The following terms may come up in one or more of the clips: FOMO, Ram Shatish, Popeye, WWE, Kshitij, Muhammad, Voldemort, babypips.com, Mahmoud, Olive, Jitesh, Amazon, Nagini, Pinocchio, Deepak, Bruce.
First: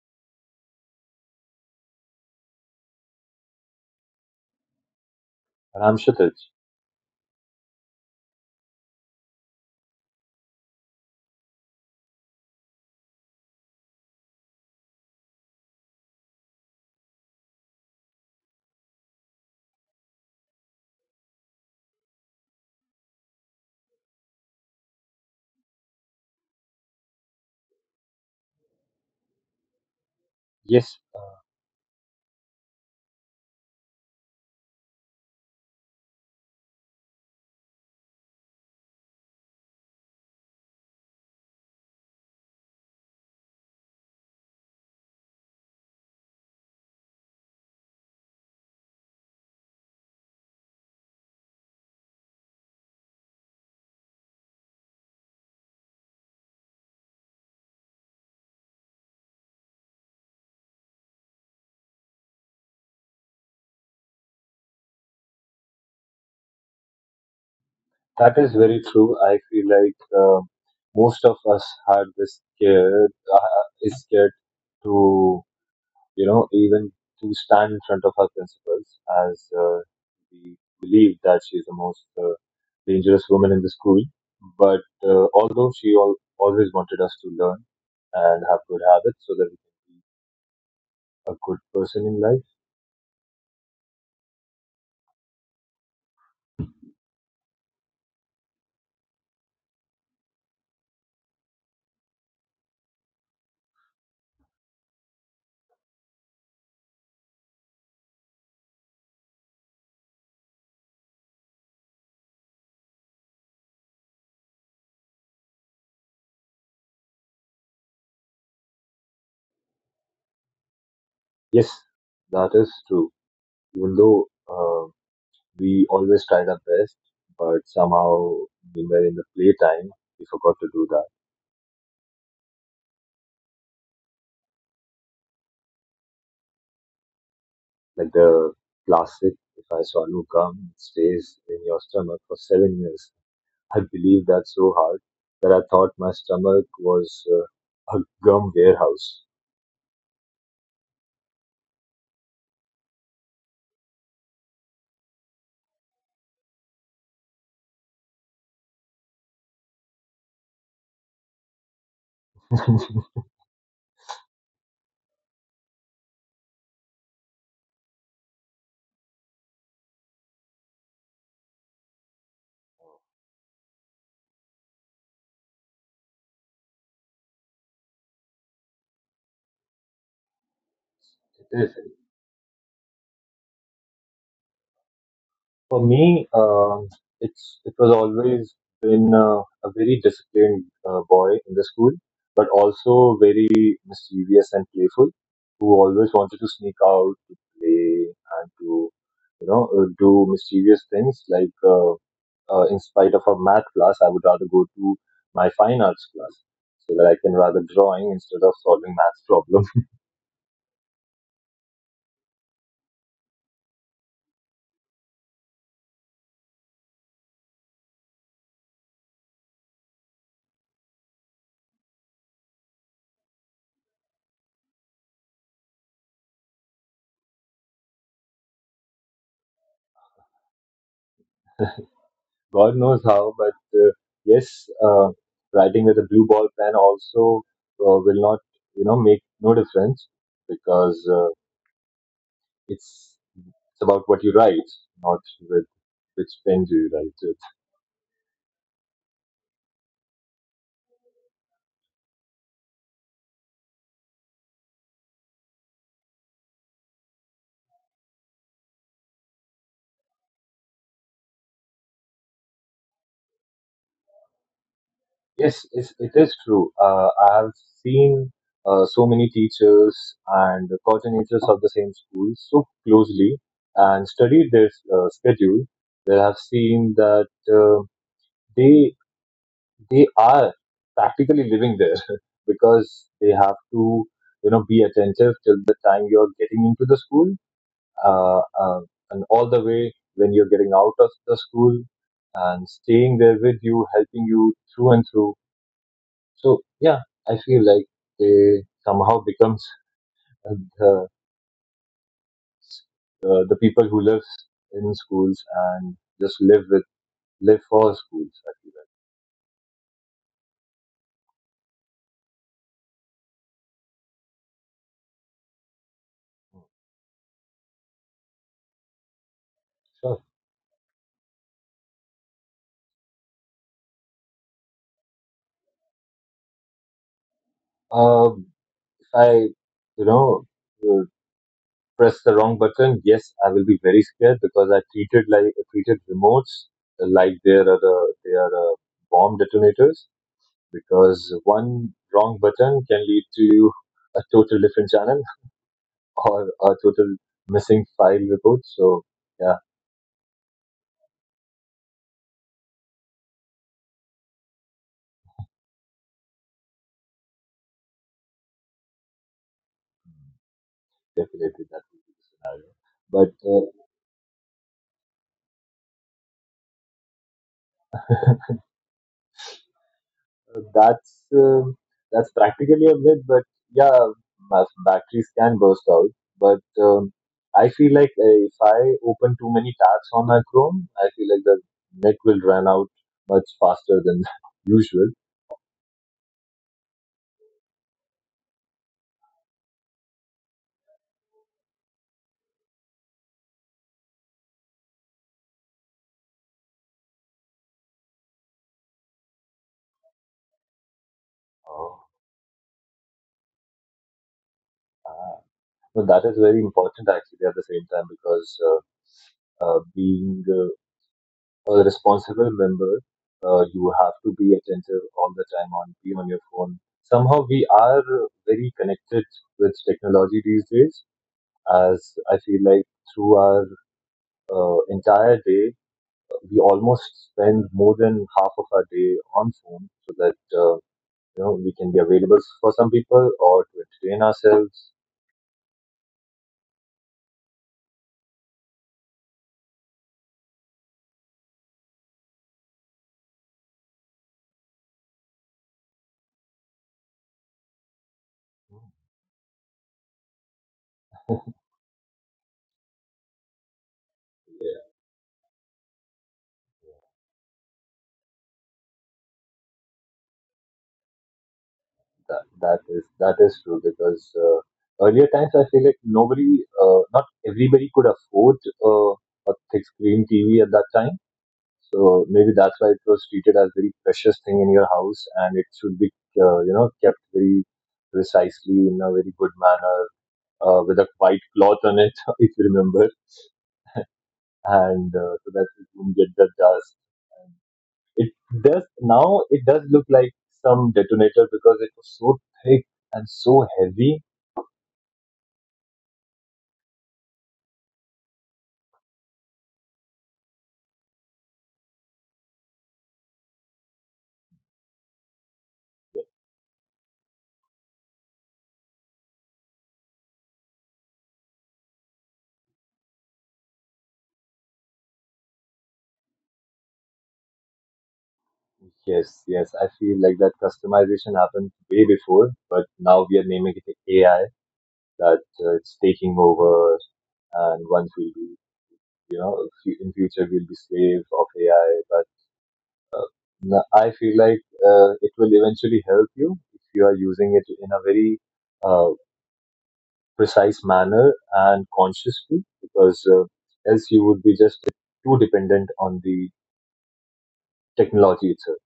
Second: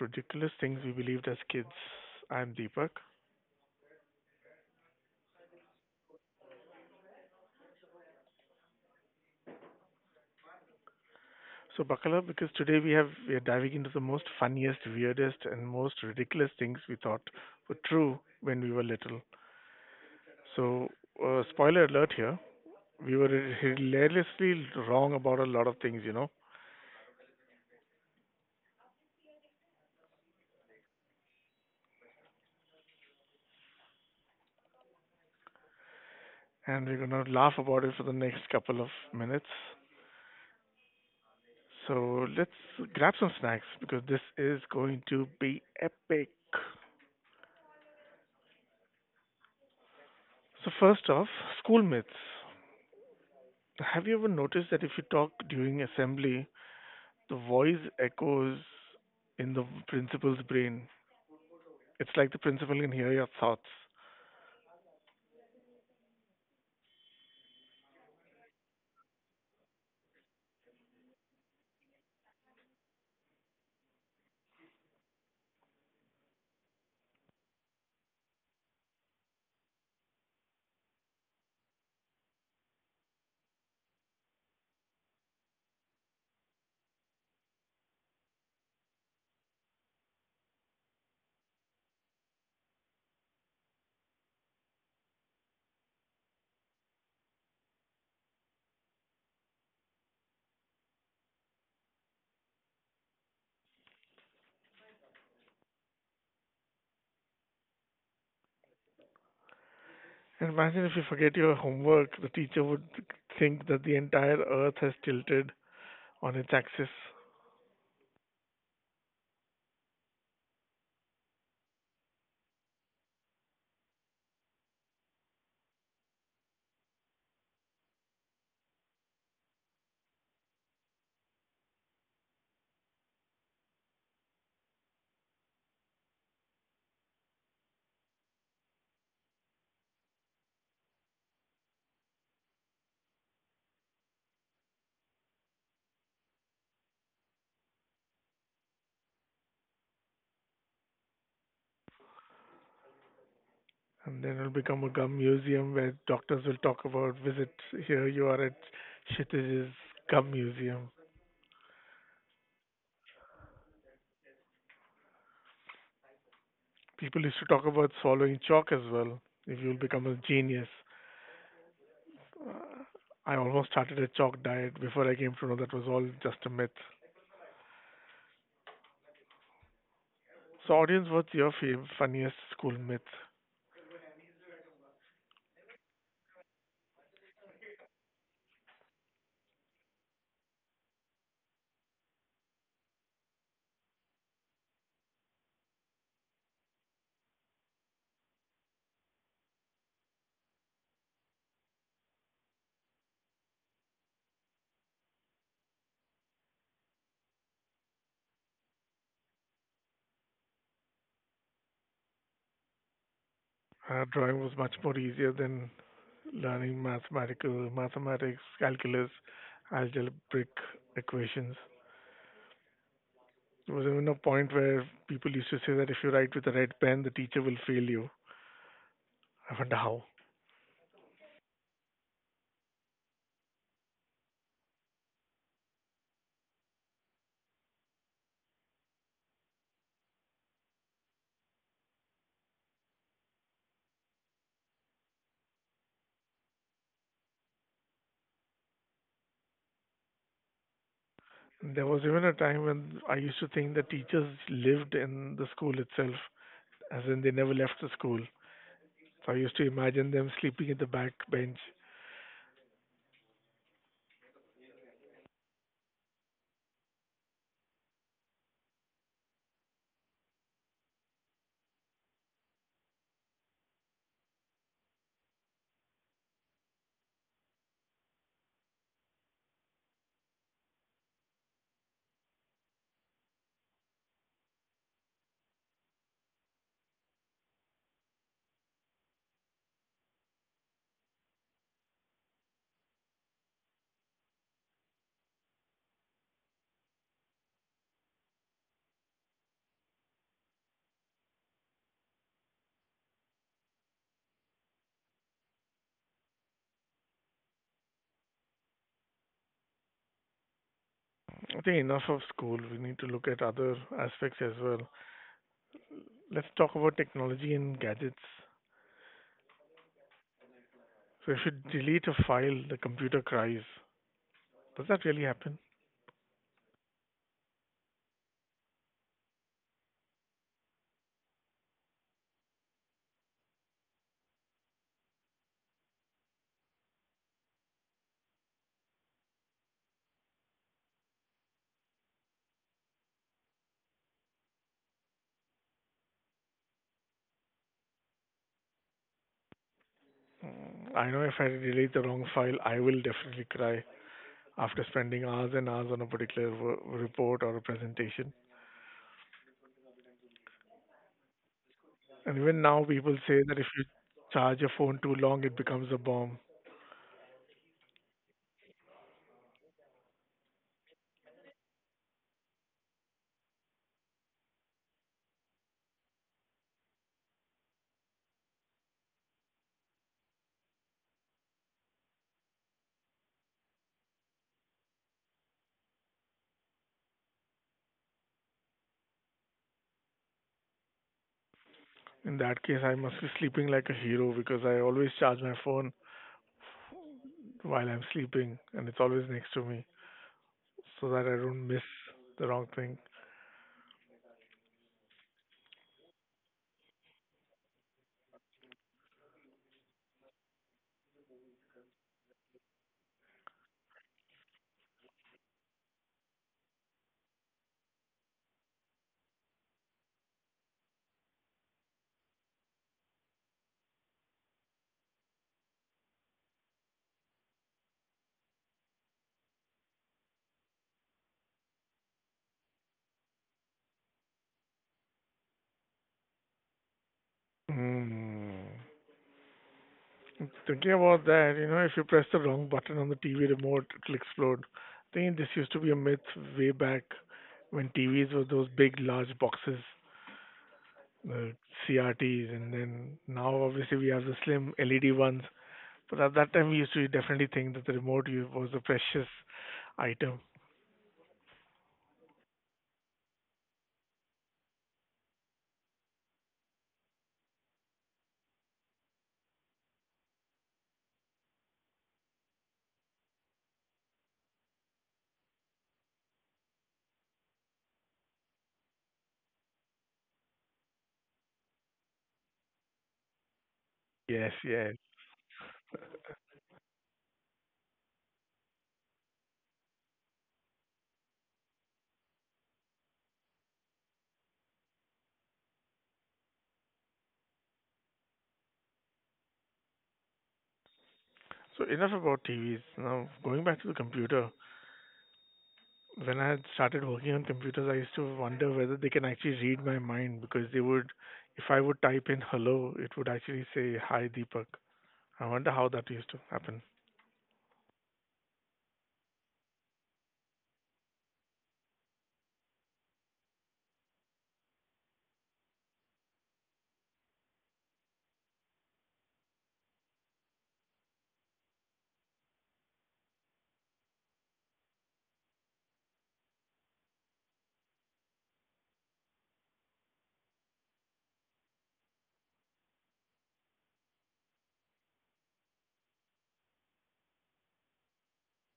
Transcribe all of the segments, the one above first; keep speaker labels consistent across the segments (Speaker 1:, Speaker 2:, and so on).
Speaker 1: ridiculous things we believed as kids. I'm Deepak.
Speaker 2: Ram Shatish.
Speaker 1: So buckle up because today we are diving into the most funniest, weirdest, and most ridiculous things we thought were true when we were little. So spoiler alert here, we were hilariously wrong about a lot of things,
Speaker 2: Yes,
Speaker 1: and we're gonna laugh about it for the next couple of minutes. So let's grab some snacks because this is going to be epic. So first off, school myths. Have you ever noticed that if you talk during assembly, the voice echoes in the principal's brain? It's like the principal can hear your thoughts.
Speaker 2: that is very true. I feel like most of us are this scared, is scared to, you know, even to stand in front of our principals as we believe that she is the most dangerous woman in the school. But although she always wanted us to learn and have good habits so that we can be a good person in life.
Speaker 1: And imagine if you forget your homework, the teacher would think that the entire earth has tilted on its axis.
Speaker 2: Yes, that is true. Even though. We always tried our best, but somehow we were in the playtime. We forgot to do that. Like the classic, if I swallow gum, it stays in your stomach for 7 years. I believed that so hard that I thought my stomach was a gum warehouse.
Speaker 1: And then it'll become a gum museum where doctors will talk about visits. Here you are at Kshitij's gum museum. People used to talk about swallowing chalk as well, if you'll become a genius. I almost started a chalk diet before I came to know that was all just a myth. So, audience, what's your funniest school myth?
Speaker 2: For me, it was always been a very disciplined boy in the school, but also very mischievous and playful, who always wanted to sneak out to play and to, you know, do mischievous things. Like in spite of a math class, I would rather go to my fine arts class so that I can rather drawing instead of solving math problems.
Speaker 1: Drawing was much more easier than learning mathematical mathematics, calculus, algebraic equations. There was even a point where people used to say that if you write with a red pen, the teacher will fail you. I wonder how.
Speaker 2: God knows how, but uh, yes, writing with a blue ball pen also will not, you know, make no difference because it's it's about what you write, not with which pen do you write with.
Speaker 1: There was even a time when I used to think that teachers lived in the school itself, as in they never left the school. So I used to imagine them sleeping in the back bench.
Speaker 2: Yes, it's, it is true. I have seen so many teachers and coordinators of the same school so closely and studied their schedule that I've seen that uh, they they are practically living there because they have to, you know, be attentive till the time you're getting into the school uh, uh, and all the way when you're getting out of the school and staying there with you helping you through and through. So yeah, I feel like they somehow becomes uh, the, the people who live in schools and just live with live for schools, I feel like.
Speaker 1: I think enough of school. We need to look at other aspects as well. Let's talk about technology and gadgets.
Speaker 2: Sure.
Speaker 1: So if you delete a file, the computer cries. Does that really happen?
Speaker 2: um, if I, you know, uh, press the wrong button, yes, I will be very scared because I treated like treated remotes like they are bomb detonators, because one wrong button can lead to a total different channel or a total missing file report. So yeah,
Speaker 1: Mm, I know if I delete the wrong file, I will definitely cry after spending hours and hours on a particular report or a presentation.
Speaker 2: definitely that will be the
Speaker 1: And even
Speaker 2: scenario.
Speaker 1: now, people
Speaker 2: But
Speaker 1: say that if you charge your phone too long, it becomes a bomb.
Speaker 2: that's that's practically a myth, but yeah, batteries can burst out. But I feel like if I open too many tabs on my Chrome, I feel like the net will run out much faster than usual.
Speaker 1: In that case, I must be sleeping like a hero because I always charge my phone while I'm sleeping and it's always next to me, so that I don't miss
Speaker 2: Oh,
Speaker 1: the wrong thing.
Speaker 2: uh, no, that is very important actually at the same time, because being a responsible member, you have to be attentive all the time on be on your phone. Somehow we are very connected with technology these days, as I feel like through our entire day, we almost spend more than half of our day on phone so that, you know, we can be available for some people or to entertain ourselves.
Speaker 1: Hmm. Thinking about that, you know, if you press the wrong button on the TV remote, it'll explode. I think this used to be a myth way back when TVs were those
Speaker 2: Yeah,
Speaker 1: big, large boxes, the CRTs, and then now obviously we have the slim LED ones. But at that time, we used to definitely think that the was a precious item.
Speaker 2: that that is true, because earlier times I feel like nobody, not everybody could afford uh, a thick screen TV at that time. So maybe that's why it was treated as very precious thing in your house, and it should be, you know, kept very precisely in a very good manner with a white cloth on it, if you remember,
Speaker 1: Yes, yes.
Speaker 2: and so that it won't get the dust. And it does now. It does look like some detonator because it was so thick and so heavy.
Speaker 1: So enough about TVs. Now going back to the computer, when I had started working on computers, I used to wonder whether they can actually read my mind because they would, if I would type in hello, it would actually say hi Deepak. I wonder how that used to happen.
Speaker 2: Yes, yes, I feel like that customization happened way before, but now we are naming it AI, that it's taking over, and once we'll be, you know, in future we'll be slaves of ai. But I feel like it will eventually help you if you are using it in a very uh, precise manner and consciously, because else you would be just too dependent on the technology itself.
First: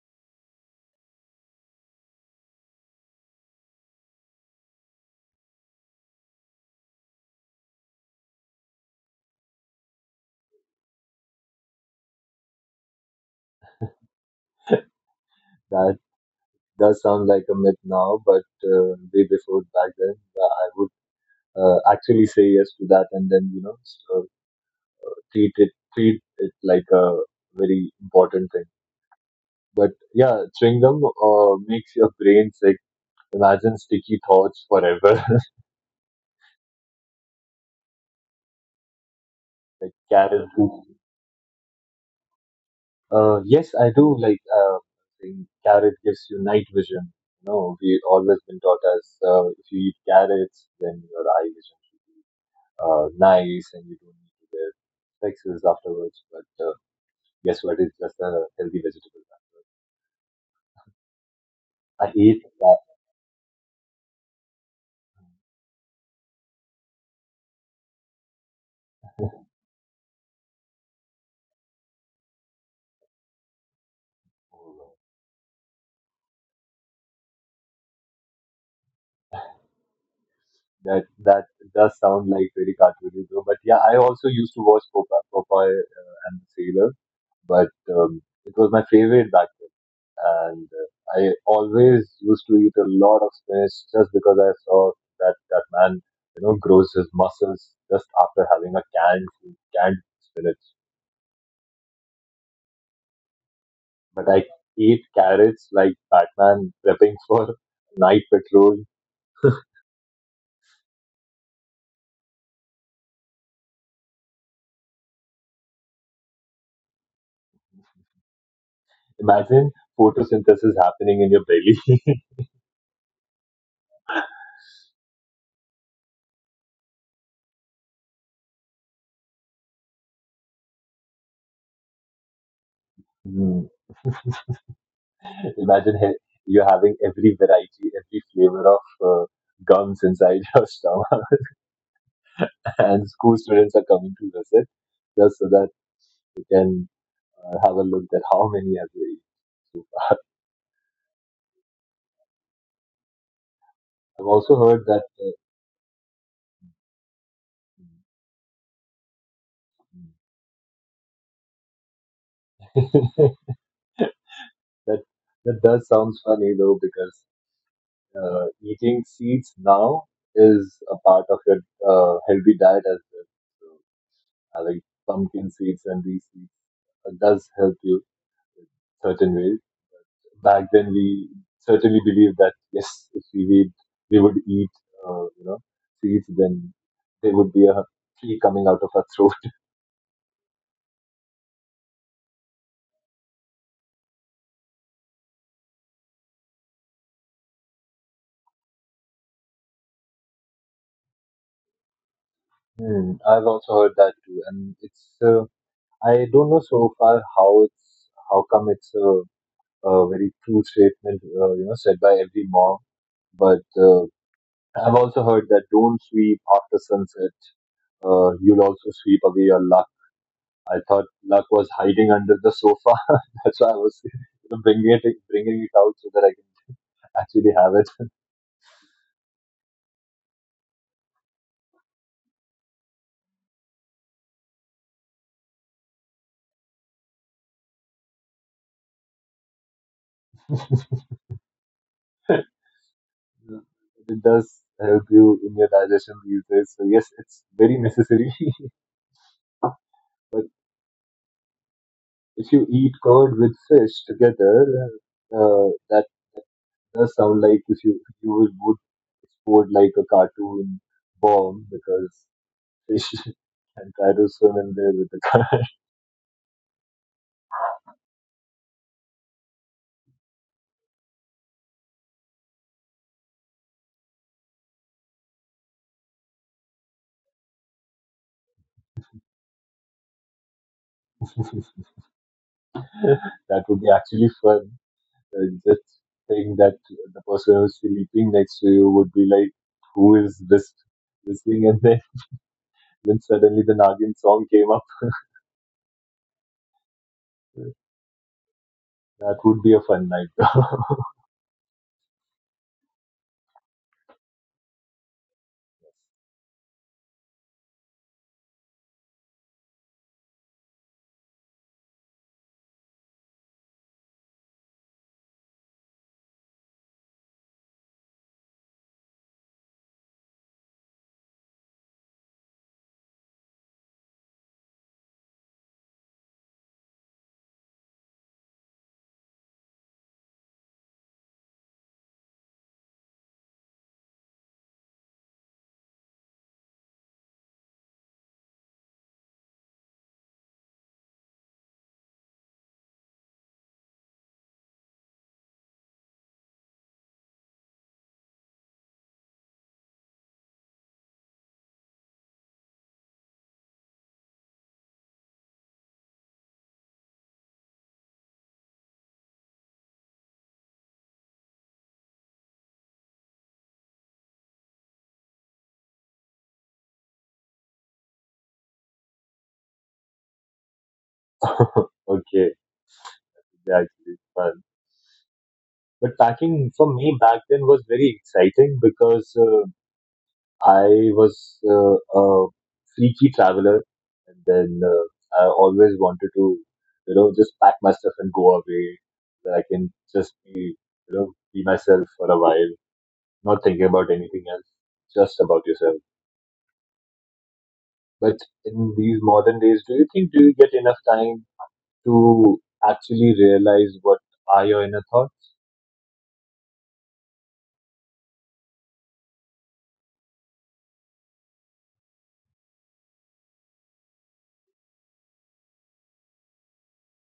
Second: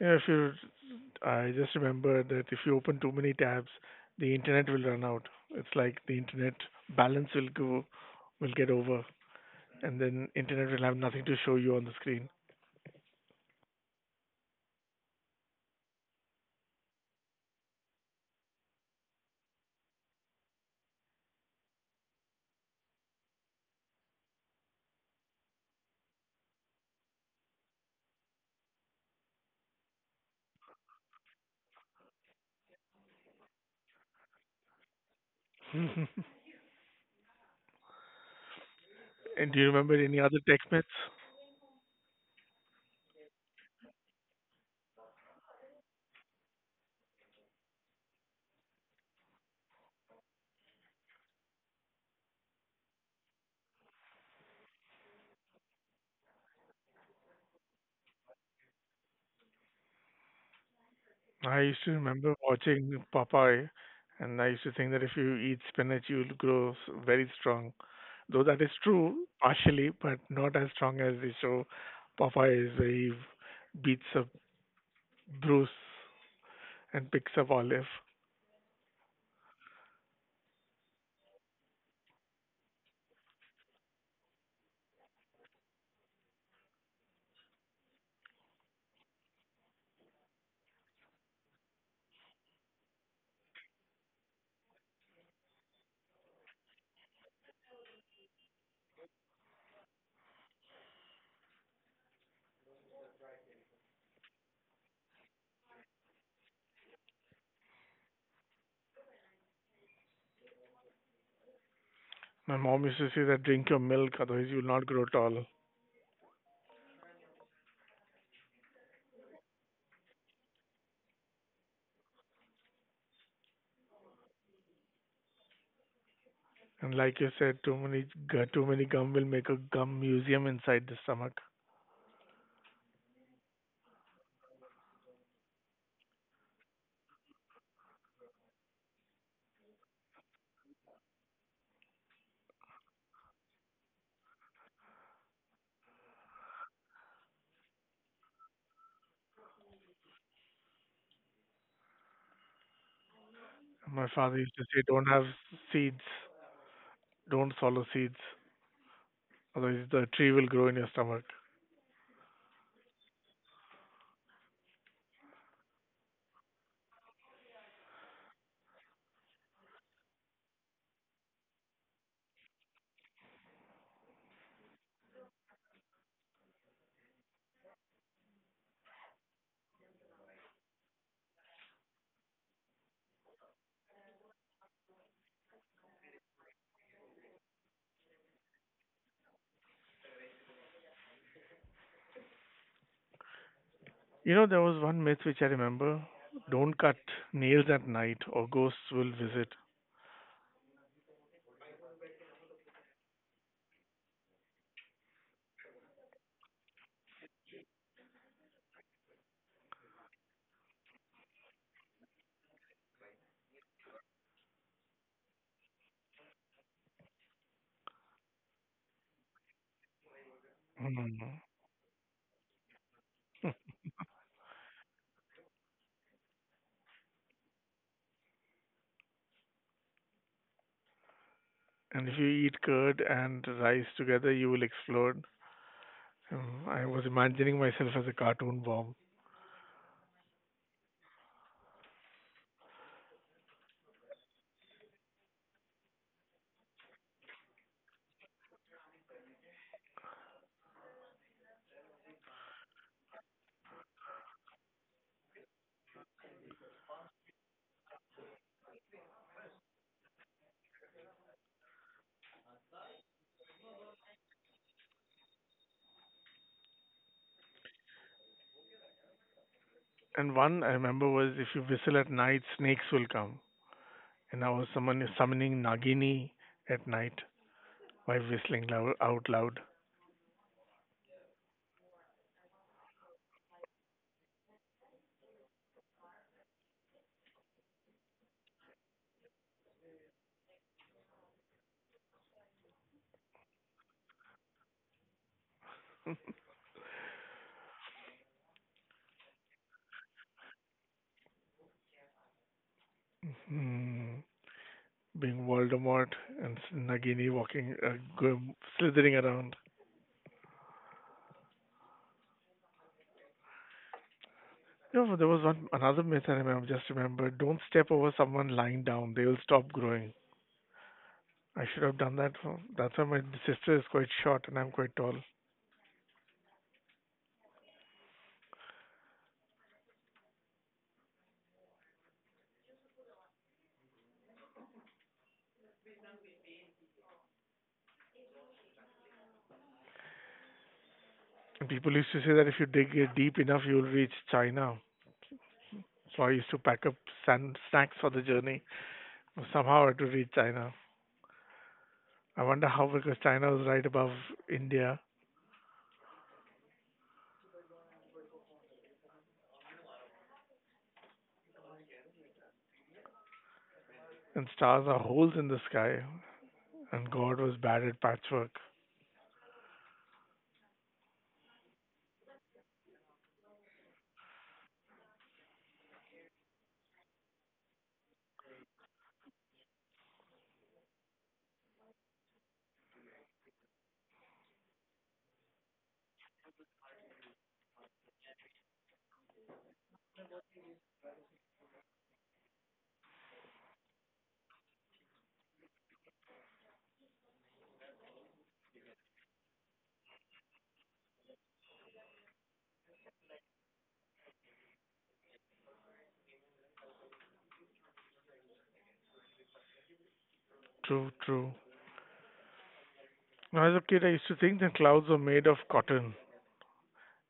Speaker 1: You know, if you, I just remember that if you open too many tabs, the internet will run out. It's like the internet balance will get over, and then internet will have nothing to show you on the screen.
Speaker 2: That does sound like a myth now, but way before back then, I would actually say yes to that, and then you know, treat it like a very important thing. But yeah, chewing gum makes your brain sick. Imagine sticky thoughts forever.
Speaker 1: and do you
Speaker 2: Like
Speaker 1: remember any other
Speaker 2: carrot
Speaker 1: tech
Speaker 2: juice.
Speaker 1: myths?
Speaker 2: Yes, I do like, think carrot gives you night vision. No, we always been taught as, if you eat carrots, then your eye vision should be nice and you don't need to wear spectacles afterwards. But guess what? It's just a healthy vegetable.
Speaker 1: I used to
Speaker 2: I
Speaker 1: remember
Speaker 2: ate
Speaker 1: watching Popeye, and I used to think that if you eat spinach, you'll very strong. Though that is true partially, but not as strong as the show Popeye is, where he beats up
Speaker 2: that.
Speaker 1: Bruce and picks up Olive.
Speaker 2: That that does sound like very cartoony though. But yeah, I also used to watch Popeye, Popeye and the Sailor, but it was my favorite back then, and I always used to eat a lot of spinach just because I saw that that man, you know, grows his muscles just after having a canned spinach. But I eat carrots like Batman prepping for night patrol.
Speaker 1: My mom used to say that drink your milk, otherwise you'll not grow tall.
Speaker 2: Imagine photosynthesis happening in your belly.
Speaker 1: And like you said, too many gum will make a gum museum inside the stomach.
Speaker 2: Imagine you're having every variety, every flavor of uh, gums inside your stomach, and school students are coming to visit just so that they can have a look at how many have they eaten so far.
Speaker 1: My
Speaker 2: I've
Speaker 1: father
Speaker 2: also
Speaker 1: used to
Speaker 2: heard
Speaker 1: say,
Speaker 2: that
Speaker 1: don't have seeds, don't swallow seeds, otherwise the tree will grow in your stomach.
Speaker 2: that that does sound funny though, because eating seeds now is a part of your healthy diet as well. So having pumpkin seeds and these seeds does help you in certain ways. Back then we certainly believed that yes, if we would, we would eat, you know, seeds, then there would be a flea coming out of our throat.
Speaker 1: You know, there was one myth which I remember, don't cut nails at night or ghosts will visit.
Speaker 2: Hmm, I've also heard that too, and it's I don't know so far how it's, how come it's a very true statement, you know, said by every mom, but I've also heard that don't sweep after sunset. You'll also sweep away your life. I thought
Speaker 1: Mm.
Speaker 2: luck was hiding under the sofa. That's why I was, you know, bringing it out so that I can actually have it.
Speaker 1: And if you eat curd and rice together, you will explode. Mm, I was imagining myself as a cartoon bomb.
Speaker 2: It does help you in your digestion these days. So yes, it's very necessary. But if you eat curd with fish together, that does sound like if you would explode like a cartoon bomb, because fish can try to swim in there with the curd.
Speaker 1: And one I remember was if you whistle at night, snakes will come. And I was summoning Nagini at night by whistling out loud.
Speaker 2: That would be actually fun. Uh, just saying that the person who's sleeping next to you would be like, who is this listening? And then, then suddenly the Nagin song came up. That would be a fun night.
Speaker 1: Mm, being Voldemort and Nagini walking, slithering around. No, there was one another myth I remember. Just remember, don't step over someone lying down; they will stop growing. I should have done that. For, that's why my sister is quite short and I'm quite tall. And people used to say that if you dig it deep enough, you'll reach China. So I used to pack up sand, snacks for the journey. Somehow I had to reach China. I wonder how, because China was right above India, and stars are holes in the sky, and God was bad at patchwork.
Speaker 2: Okay, yeah, actually fun. But packing for me back then was very exciting, because I was a freaky traveler, and then I always wanted to, you know, just pack my stuff and go away. That I can just be, you know, be myself for a while, not thinking about anything else, just about yourself. But in these modern days, do you think do you get enough time to actually realize what are your inner thoughts?
Speaker 1: True, true. When I was a kid, I used to think that clouds were made of cotton.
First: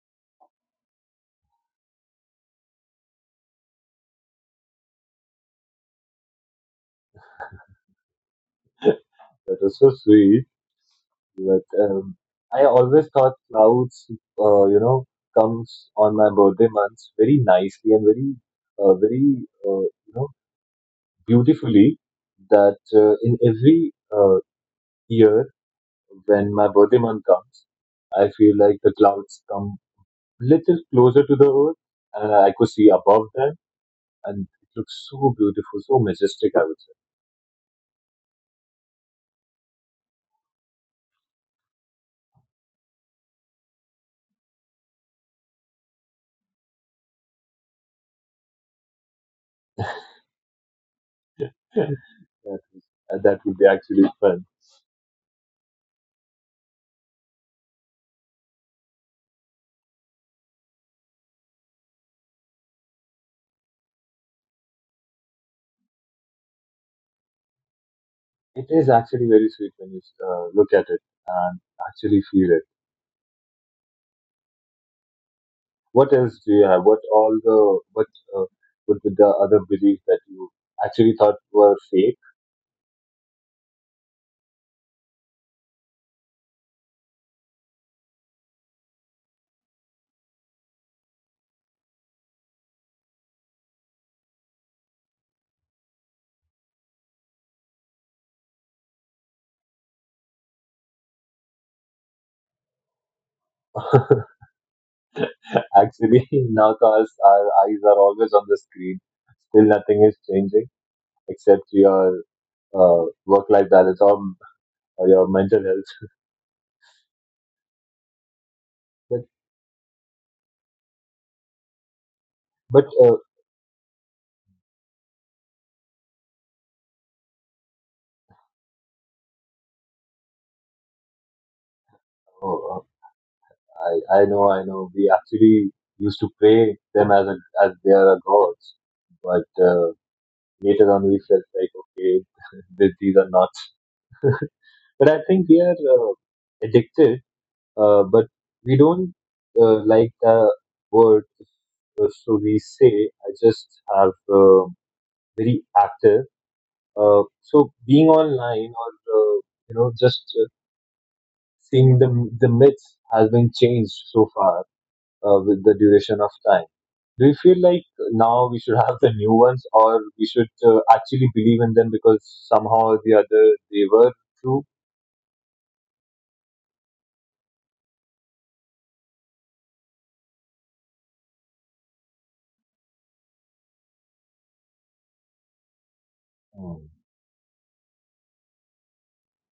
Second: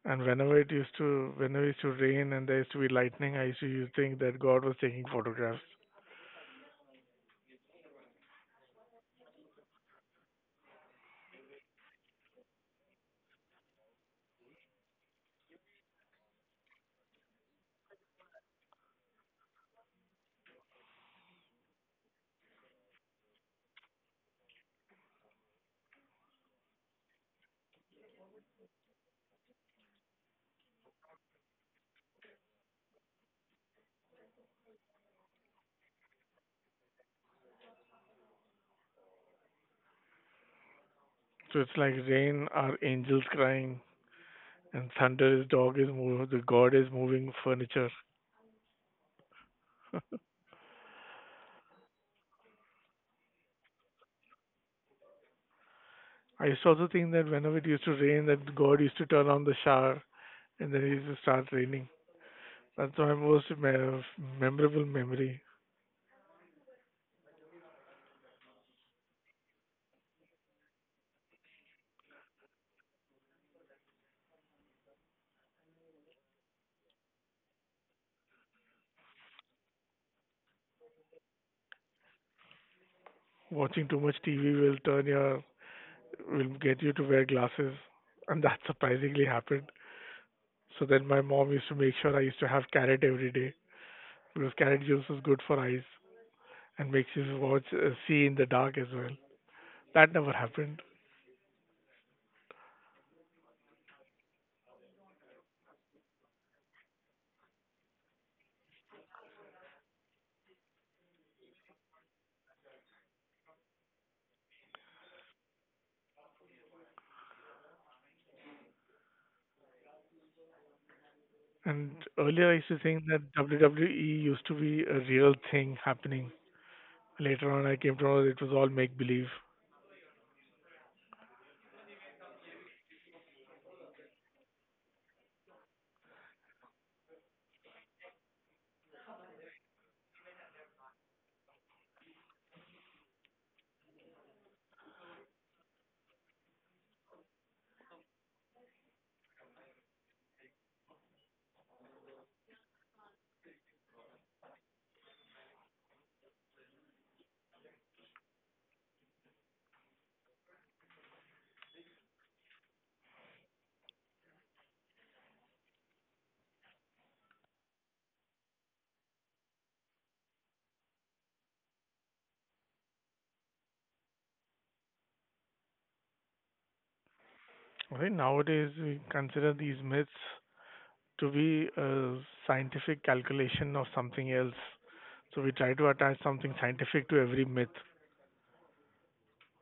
Speaker 1: And whenever it used to rain and there used to be lightning, I used to think that God was taking photographs.
Speaker 2: That was so sweet. But I always thought clouds, you know, comes on my birthday months very nicely and very, uh, very, you know, beautifully. That in every year when my birthday month comes, I feel like the clouds come little closer to the earth, and I could see above them, and it looks so beautiful, so majestic, I would say.
Speaker 1: So it's like rain are angels crying, and thunder is dog is moving, the God is moving furniture.
Speaker 2: Yeah. That is, that would be actually fun.
Speaker 1: I used to also think that whenever it used to rain, that God used to turn on the shower and then it used to start raining. That's my memorable memory.
Speaker 2: It is actually very sweet when you look at it and actually feel it. What else do you have? Uh, what were the other beliefs that you actually thought were fake?
Speaker 1: Watching too much TV will will get you to wear glasses, and that surprisingly happened. So then my mom used to make sure I used to have carrot every day because carrot juice is good for eyes and makes you watch see in the dark as well. That never happened.
Speaker 2: Actually, now cause our eyes are always on the screen. Still, nothing is changing except your work-life balance, or your mental health. But
Speaker 1: And earlier I used to
Speaker 2: but
Speaker 1: think that WWE used to be a real thing happening. Later on I came to know that it was all make believe.
Speaker 2: Oh, oh, I know, I know we actually used to pray them as a, as they are a gods, but later on we felt like, okay, these are not. But I think we are addicted, but we don't like the word, so we say I just have very active. So being online or, uh, you know, just seeing the myths has been changed so far with the duration of time. Do you feel like now we should have the new ones, or we should actually believe in them because somehow or the other they were true?
Speaker 1: I think nowadays we consider these myths to be a scientific calculation of something else. So we try to attach something
Speaker 2: Hmm.
Speaker 1: scientific to every myth.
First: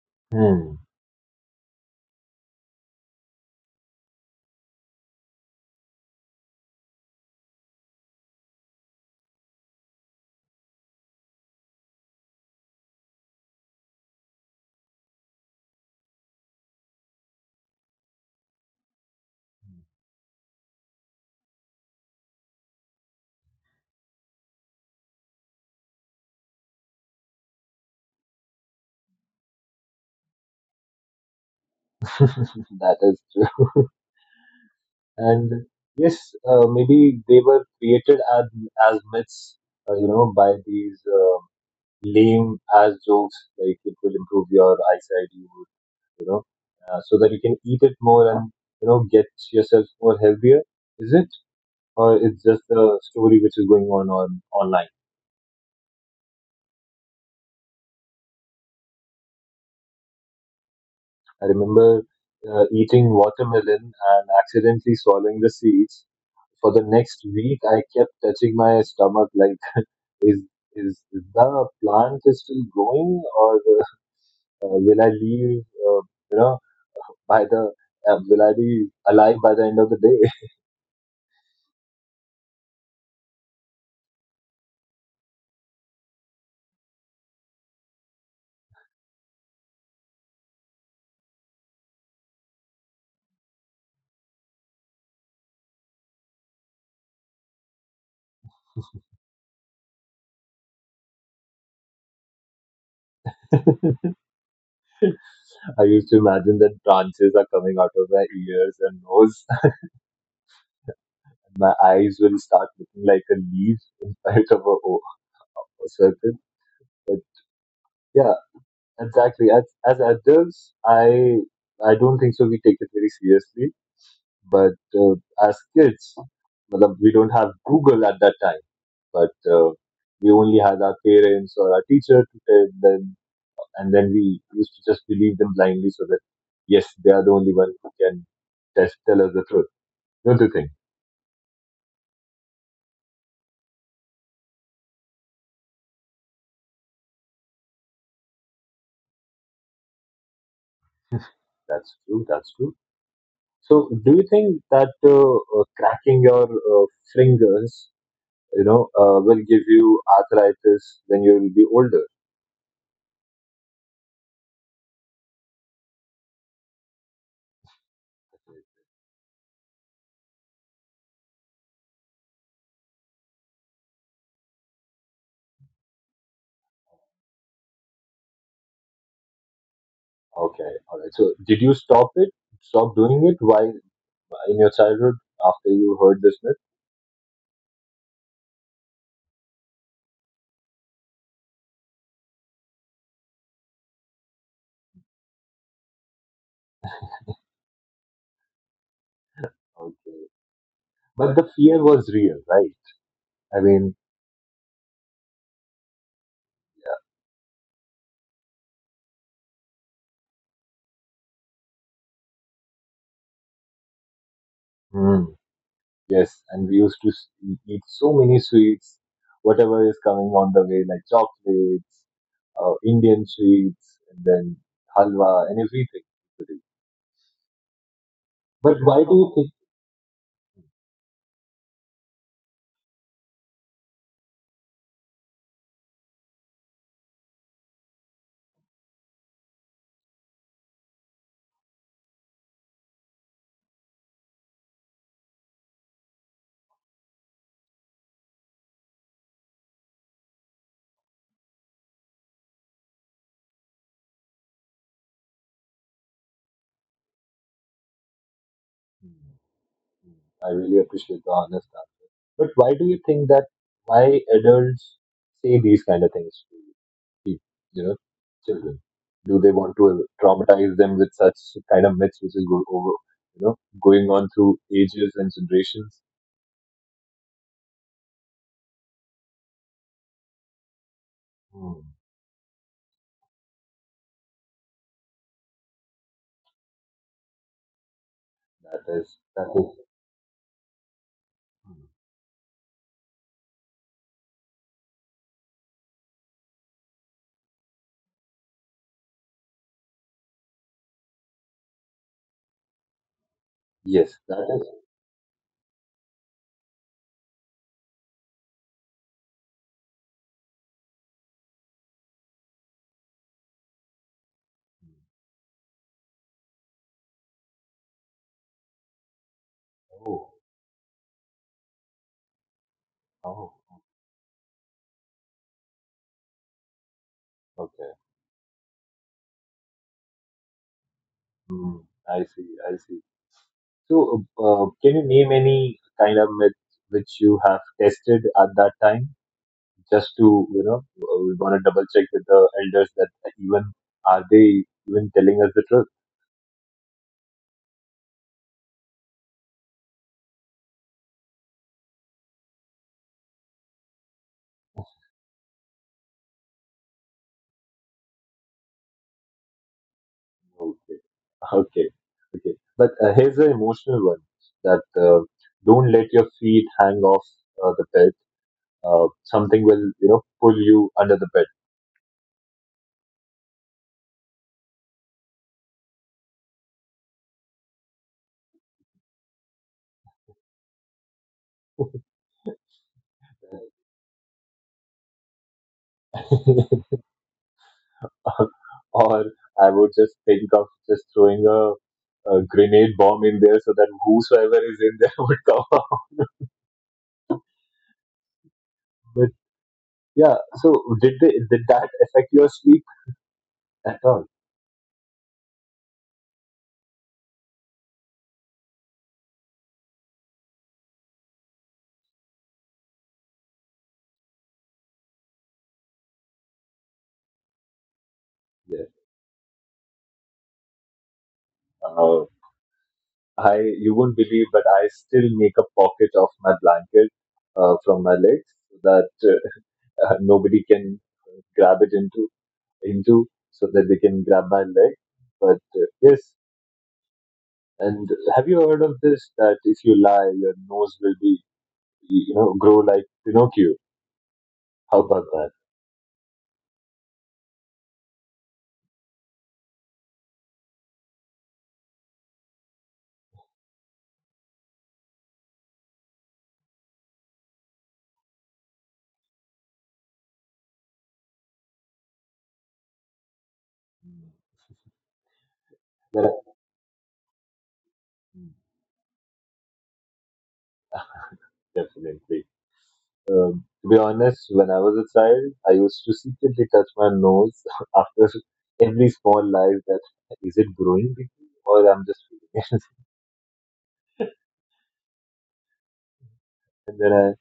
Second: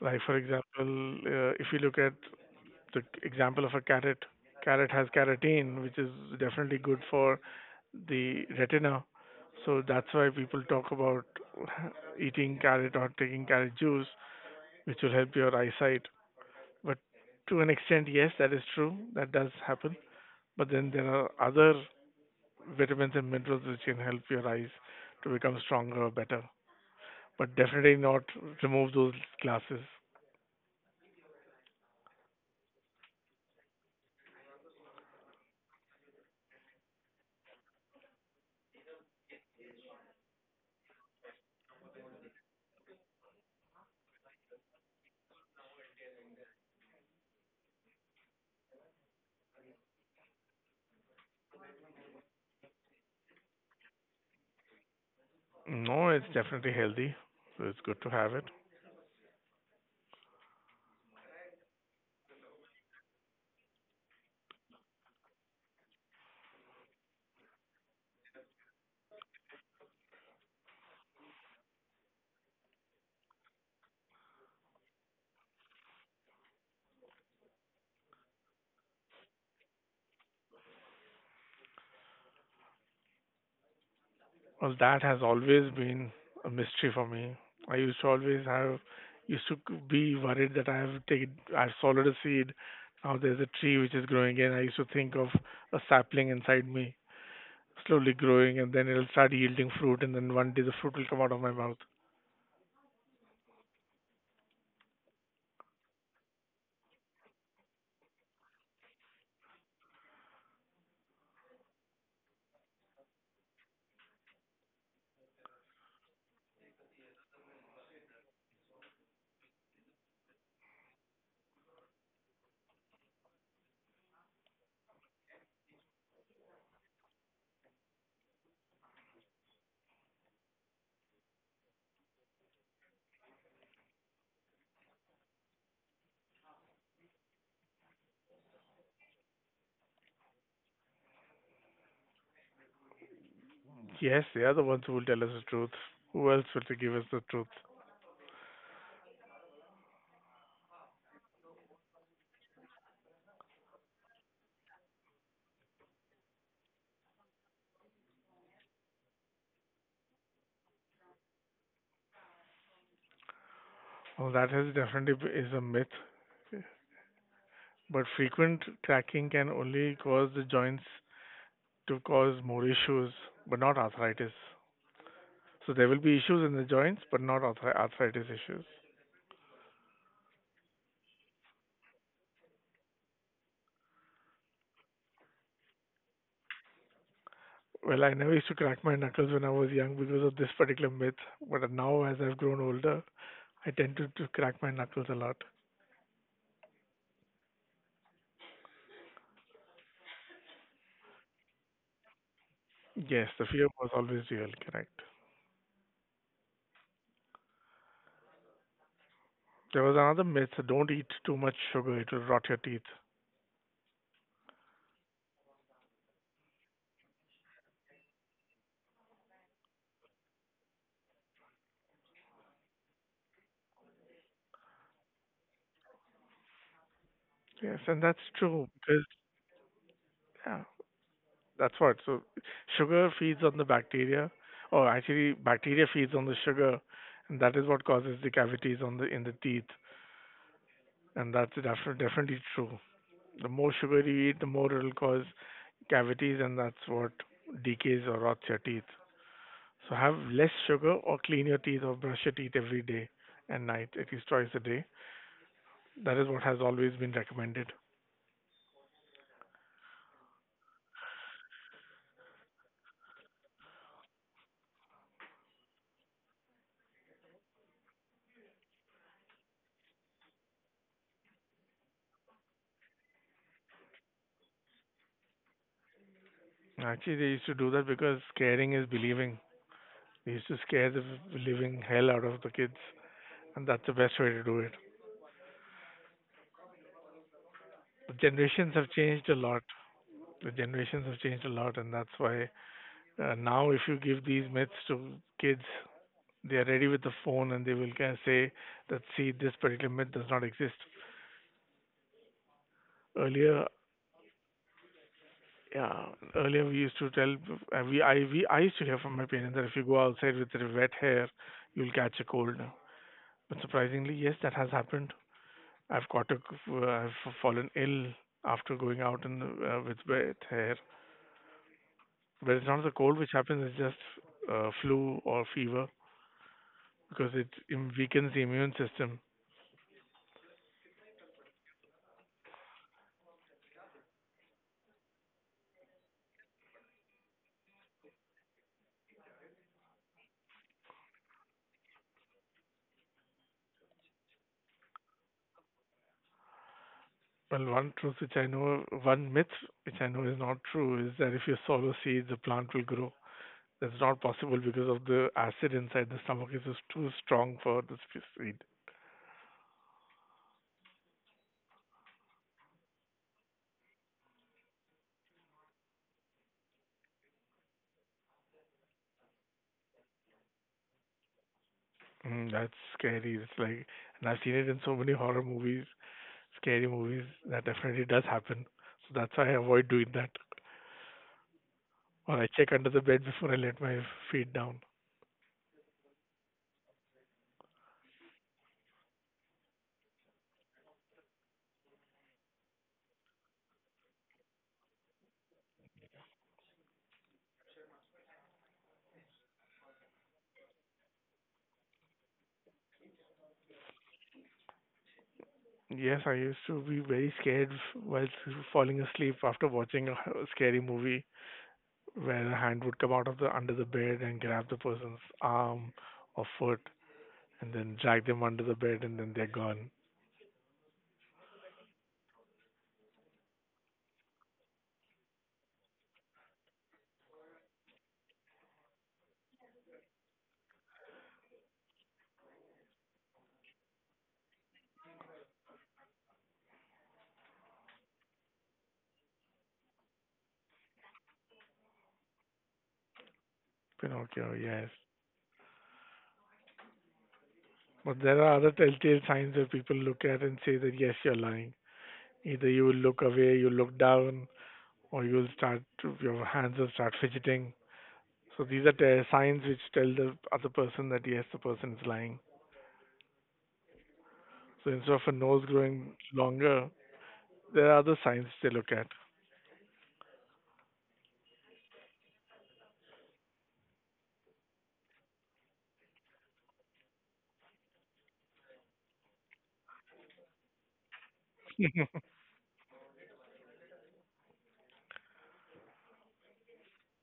Speaker 1: Like for
Speaker 2: Hmm.
Speaker 1: example, if you look at the example of a carrot. Carrot has carotene, which is definitely good for the retina. So that's why people talk about eating carrot or taking carrot juice, which will help your eyesight. But to an extent, yes, that is true. That does happen. But then there are other vitamins and minerals which can help your eyes to become stronger or better. But definitely not remove those glasses.
Speaker 2: That is true. And yes, maybe they were created as myths, you know, by these lame as jokes. Like it will improve your eyesight, you would, you know, so that you can eat it more and get yourself more healthier. Is it? Or it's just a story which is going on online.
Speaker 1: No, it's definitely healthy. So it's good to have it.
Speaker 2: I remember eating watermelon and accidentally swallowing the seeds. For the next week, I kept touching my stomach like, is is the plant is still growing, or will I leave? You know, by the Will I be alive by the end of the day?
Speaker 1: Well, that has always been a mystery for me. I used to used to be worried that I've swallowed a seed. Now there's a tree which is growing, and I used to think of a sapling inside me, slowly growing, and then it'll start yielding fruit, and then one day the fruit will come out of my mouth.
Speaker 2: I used to imagine that branches are coming out of my ears and nose. My eyes will start looking like a leaf in spite of a certain. But yeah, exactly. As adults, I don't think so. We take it very seriously, but as kids, matlab, we don't have Google at that time, but we only had our parents or our teacher to tell them, and then we used to just believe them blindly, so that yes, they are the only one who can test tell us the truth. Don't you think?
Speaker 1: Yes, they are the ones who will tell us the truth. Who else will they give us the truth?
Speaker 2: That's true. That's true. So, do you think that cracking your fingers will give you arthritis when you will be older.
Speaker 1: Well, that has is a myth. But frequent cracking can only cause the joints to cause more issues, but not arthritis. So there will be issues in the joints, but not arthritis issues.
Speaker 2: Okay, all right. So, did you stop it? Stop doing it while in your childhood after you heard this myth?
Speaker 1: Well, I never used to crack my knuckles when I was young because of this particular myth, but now as I've grown older, I to crack my knuckles a lot.
Speaker 2: Okay, but the fear was real, right?
Speaker 1: Yes,
Speaker 2: I
Speaker 1: the fear
Speaker 2: mean,
Speaker 1: was always real, correct. There was another myth, don't eat too much sugar, it will rot your teeth.
Speaker 2: hmm, yes, and we used to eat so many sweets, whatever is coming on the way, like chocolates, Indian sweets, and then halwa and everything.
Speaker 1: Yes, and that's
Speaker 2: But
Speaker 1: true
Speaker 2: why do
Speaker 1: because
Speaker 2: you think?
Speaker 1: yeah, that's what. So sugar feeds on the bacteria, or actually bacteria feeds on the sugar, and that is what causes the cavities on the teeth, and that's definitely true. The more sugar you eat, the more it'll cause cavities, and that's what decays or rots your teeth. So have less sugar or clean your teeth or brush your teeth every day and night, at least twice a day. That is what has always been recommended.
Speaker 2: Hmm, hmm, I really appreciate the honesty. But why do you think that why adults say these kind of things to people, you know, children? Do they want to traumatize them with such kind of myths which is go over, you know, going on through ages and generations?
Speaker 1: Actually, they used to do that because scaring is believing. They used to scare the
Speaker 2: Hmm,
Speaker 1: living hell out of the kids, and that's the best way to do it. The
Speaker 2: that
Speaker 1: generations have
Speaker 2: is,
Speaker 1: changed
Speaker 2: that
Speaker 1: a lot.
Speaker 2: is,
Speaker 1: The generations have changed a
Speaker 2: hmm.
Speaker 1: lot, and that's why now if you give these myths to kids, they are ready with the phone and they will kind of say that, see, this particular myth does not exist. Earlier,
Speaker 2: Yes, that is.
Speaker 1: yeah, earlier we used to tell, I used to hear from my parents that if you go outside with your wet hair, you'll catch a cold. But surprisingly, yes, that has happened. I've caught a, I've fallen ill after going out with
Speaker 2: Oh,
Speaker 1: wet hair. But it's not the cold which
Speaker 2: oh,
Speaker 1: happens, it's just flu or fever because it
Speaker 2: okay.
Speaker 1: weakens the immune system.
Speaker 2: Hmm, I see, I see. So, can you name any kind of myth which you have tested at that time? Just to we want to double check with the elders that even are they even telling us the truth.
Speaker 1: Well, one myth which I know is not true is that if you sow seeds, the plant will grow. That's not possible because of the acid inside the stomach is just too strong for the seed.
Speaker 2: Okay, okay, okay, but here's the emotional one that don't let your feet hang off the bed. Something will pull you under the
Speaker 1: Mm, that's scary. It's like, and I've seen it in so many horror movies, scary movies. That definitely does happen. So that's why I avoid doing that, or I check under the bed before I let my feet down.
Speaker 2: bed. Or I would just think of just throwing a grenade bomb in there so that whosoever is in there would come out. But yeah, so did that affect your sleep at all?
Speaker 1: Yes, I used to be very scared while falling asleep after watching a scary movie where a hand would come out of the under the bed and grab the person's arm or foot and then drag them under
Speaker 2: Yeah.
Speaker 1: the bed and then they're gone.
Speaker 2: uh, I, you won't believe, but I still make a pocket of my blanket from my legs so that nobody can grab it into so that they can grab my leg. But yes, and have you heard of this? That if you lie, your nose will be grow like Pinocchio.
Speaker 1: Pinocchio,
Speaker 2: How
Speaker 1: yes.
Speaker 2: about that?
Speaker 1: But there are other telltale signs that people look at and say that yes, you're lying. Either you will look away, you look down, or you'll your hands will start fidgeting. So these are signs which tell the other person that yes, the person is lying. So instead of a nose
Speaker 2: Yeah,
Speaker 1: growing longer, there are other signs they look at.
Speaker 2: definitely. To be honest, when I was a child, I used to secretly touch my nose after every small life that is it growing deeply or I'm just feeling it. And then I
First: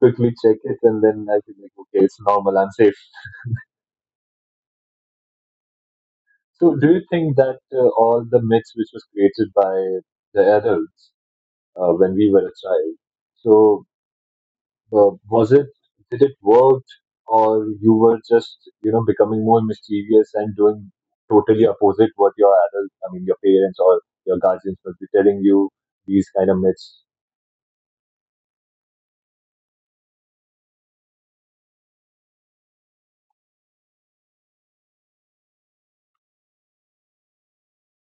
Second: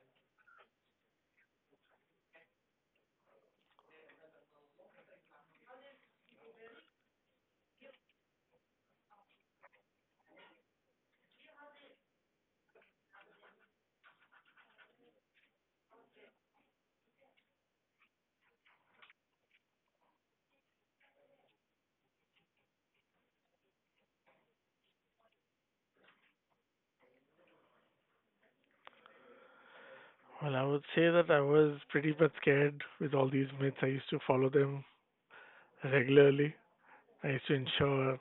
Speaker 2: quickly check it and then I feel like, okay, it's normal, I'm safe. So, do you think that all the myths which was created by the adults when we were a child, so was it did it work or you were just becoming more mischievous and doing totally opposite what your adults, I mean your parents or your guardians must be telling you these kind of myths?
Speaker 1: Well, I would say that I was pretty much scared with all these myths. I used to follow them regularly. I used to ensure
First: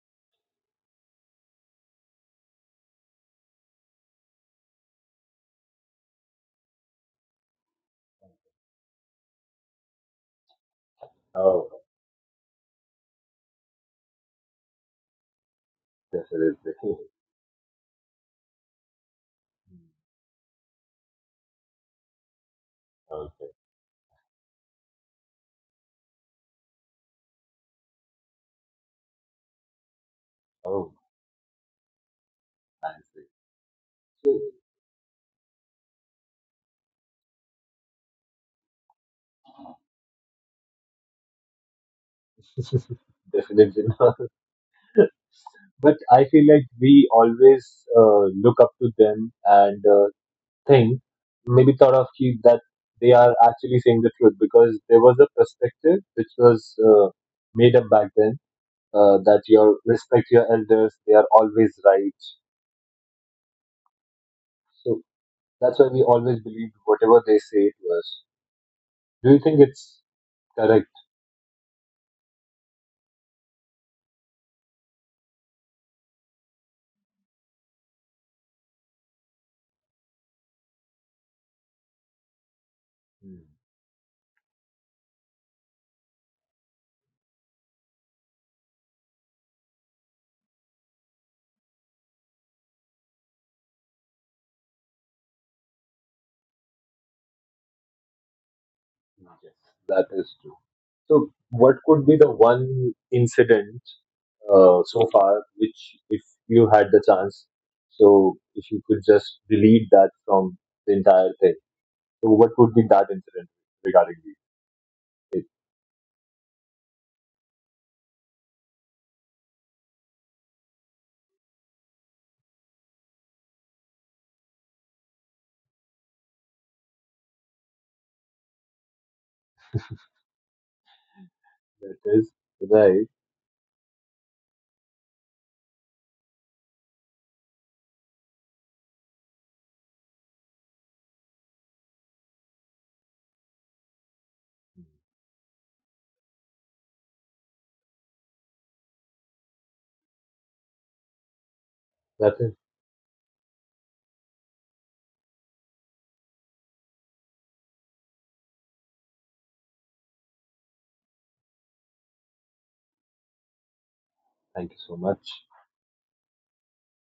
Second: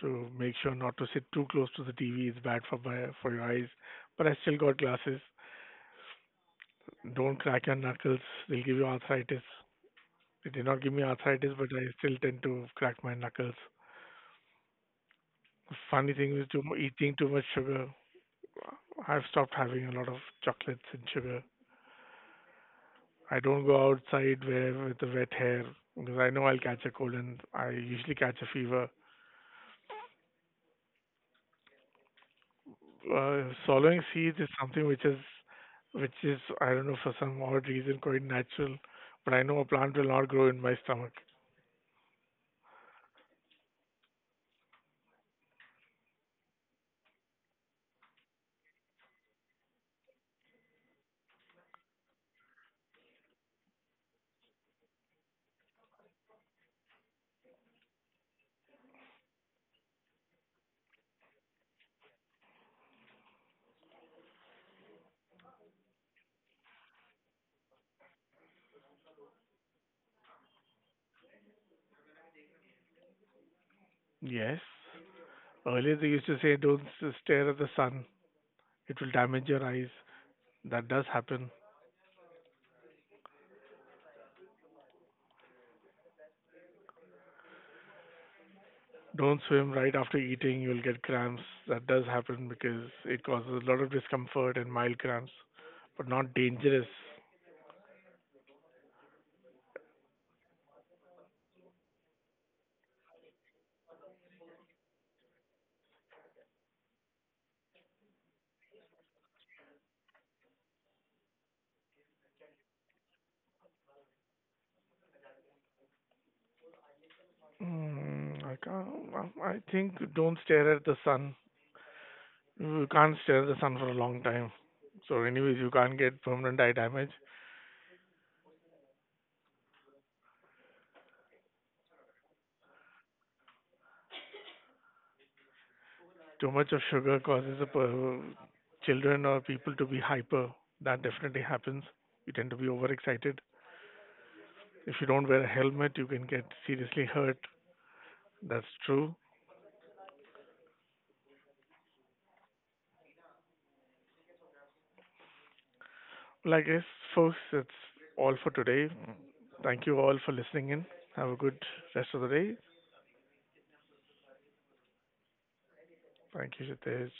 Speaker 1: to make sure not to sit too close to the TV. It's bad for your eyes. But I still got glasses. Don't crack your knuckles. They'll give you arthritis. They did not give me arthritis, but
Speaker 2: Oh,
Speaker 1: I still tend to crack my knuckles. The funny thing is, too,
Speaker 2: definitely. Hmm,
Speaker 1: eating too much sugar. I've stopped having a lot of chocolates and sugar. I
Speaker 2: okay.
Speaker 1: don't go outside where with the wet hair because I know I'll catch a cold and I usually catch a fever.
Speaker 2: Oh, I
Speaker 1: Swallowing seeds is something which is I don't know for some odd reason quite natural, but I know a plant will not grow in my stomach.
Speaker 2: see. Definitely not. But I feel like we always look up to them and thing, maybe thought of ki that they are actually saying the truth because there was a perspective which was made up back then, that your respect your elders, they are always right. So that's why we always believe whatever they say to us. Do you think it's correct?
Speaker 1: Yes. Earlier they used to say don't s- stare at the sun; it will damage your eyes. That does happen.
Speaker 2: Hmm.
Speaker 1: Don't swim right after eating; you'll get cramps. That does happen because it causes a lot of discomfort and mild cramps, but not dangerous.
Speaker 2: Yes, that is true. So what could be the one incident so far which if you had the chance so if you could just delete that from the entire thing. So what would be that incident regarding the? It,
Speaker 1: Mm, I can't. I think don't stare at the sun. You can't stare at the sun for a long time. So, anyways, you can't get permanent eye damage.
Speaker 2: it is right.
Speaker 1: Too much of sugar causes a children or people to be hyper. That definitely happens. You tend to be overexcited. If you don't wear a helmet, you can get seriously hurt. That's true.
Speaker 2: That is.
Speaker 1: Well, I guess, folks, that's all for today. Thank you all for listening in. Have a good rest of the day.
Speaker 2: Thank you so much.
Speaker 1: Thank you, Jitesh.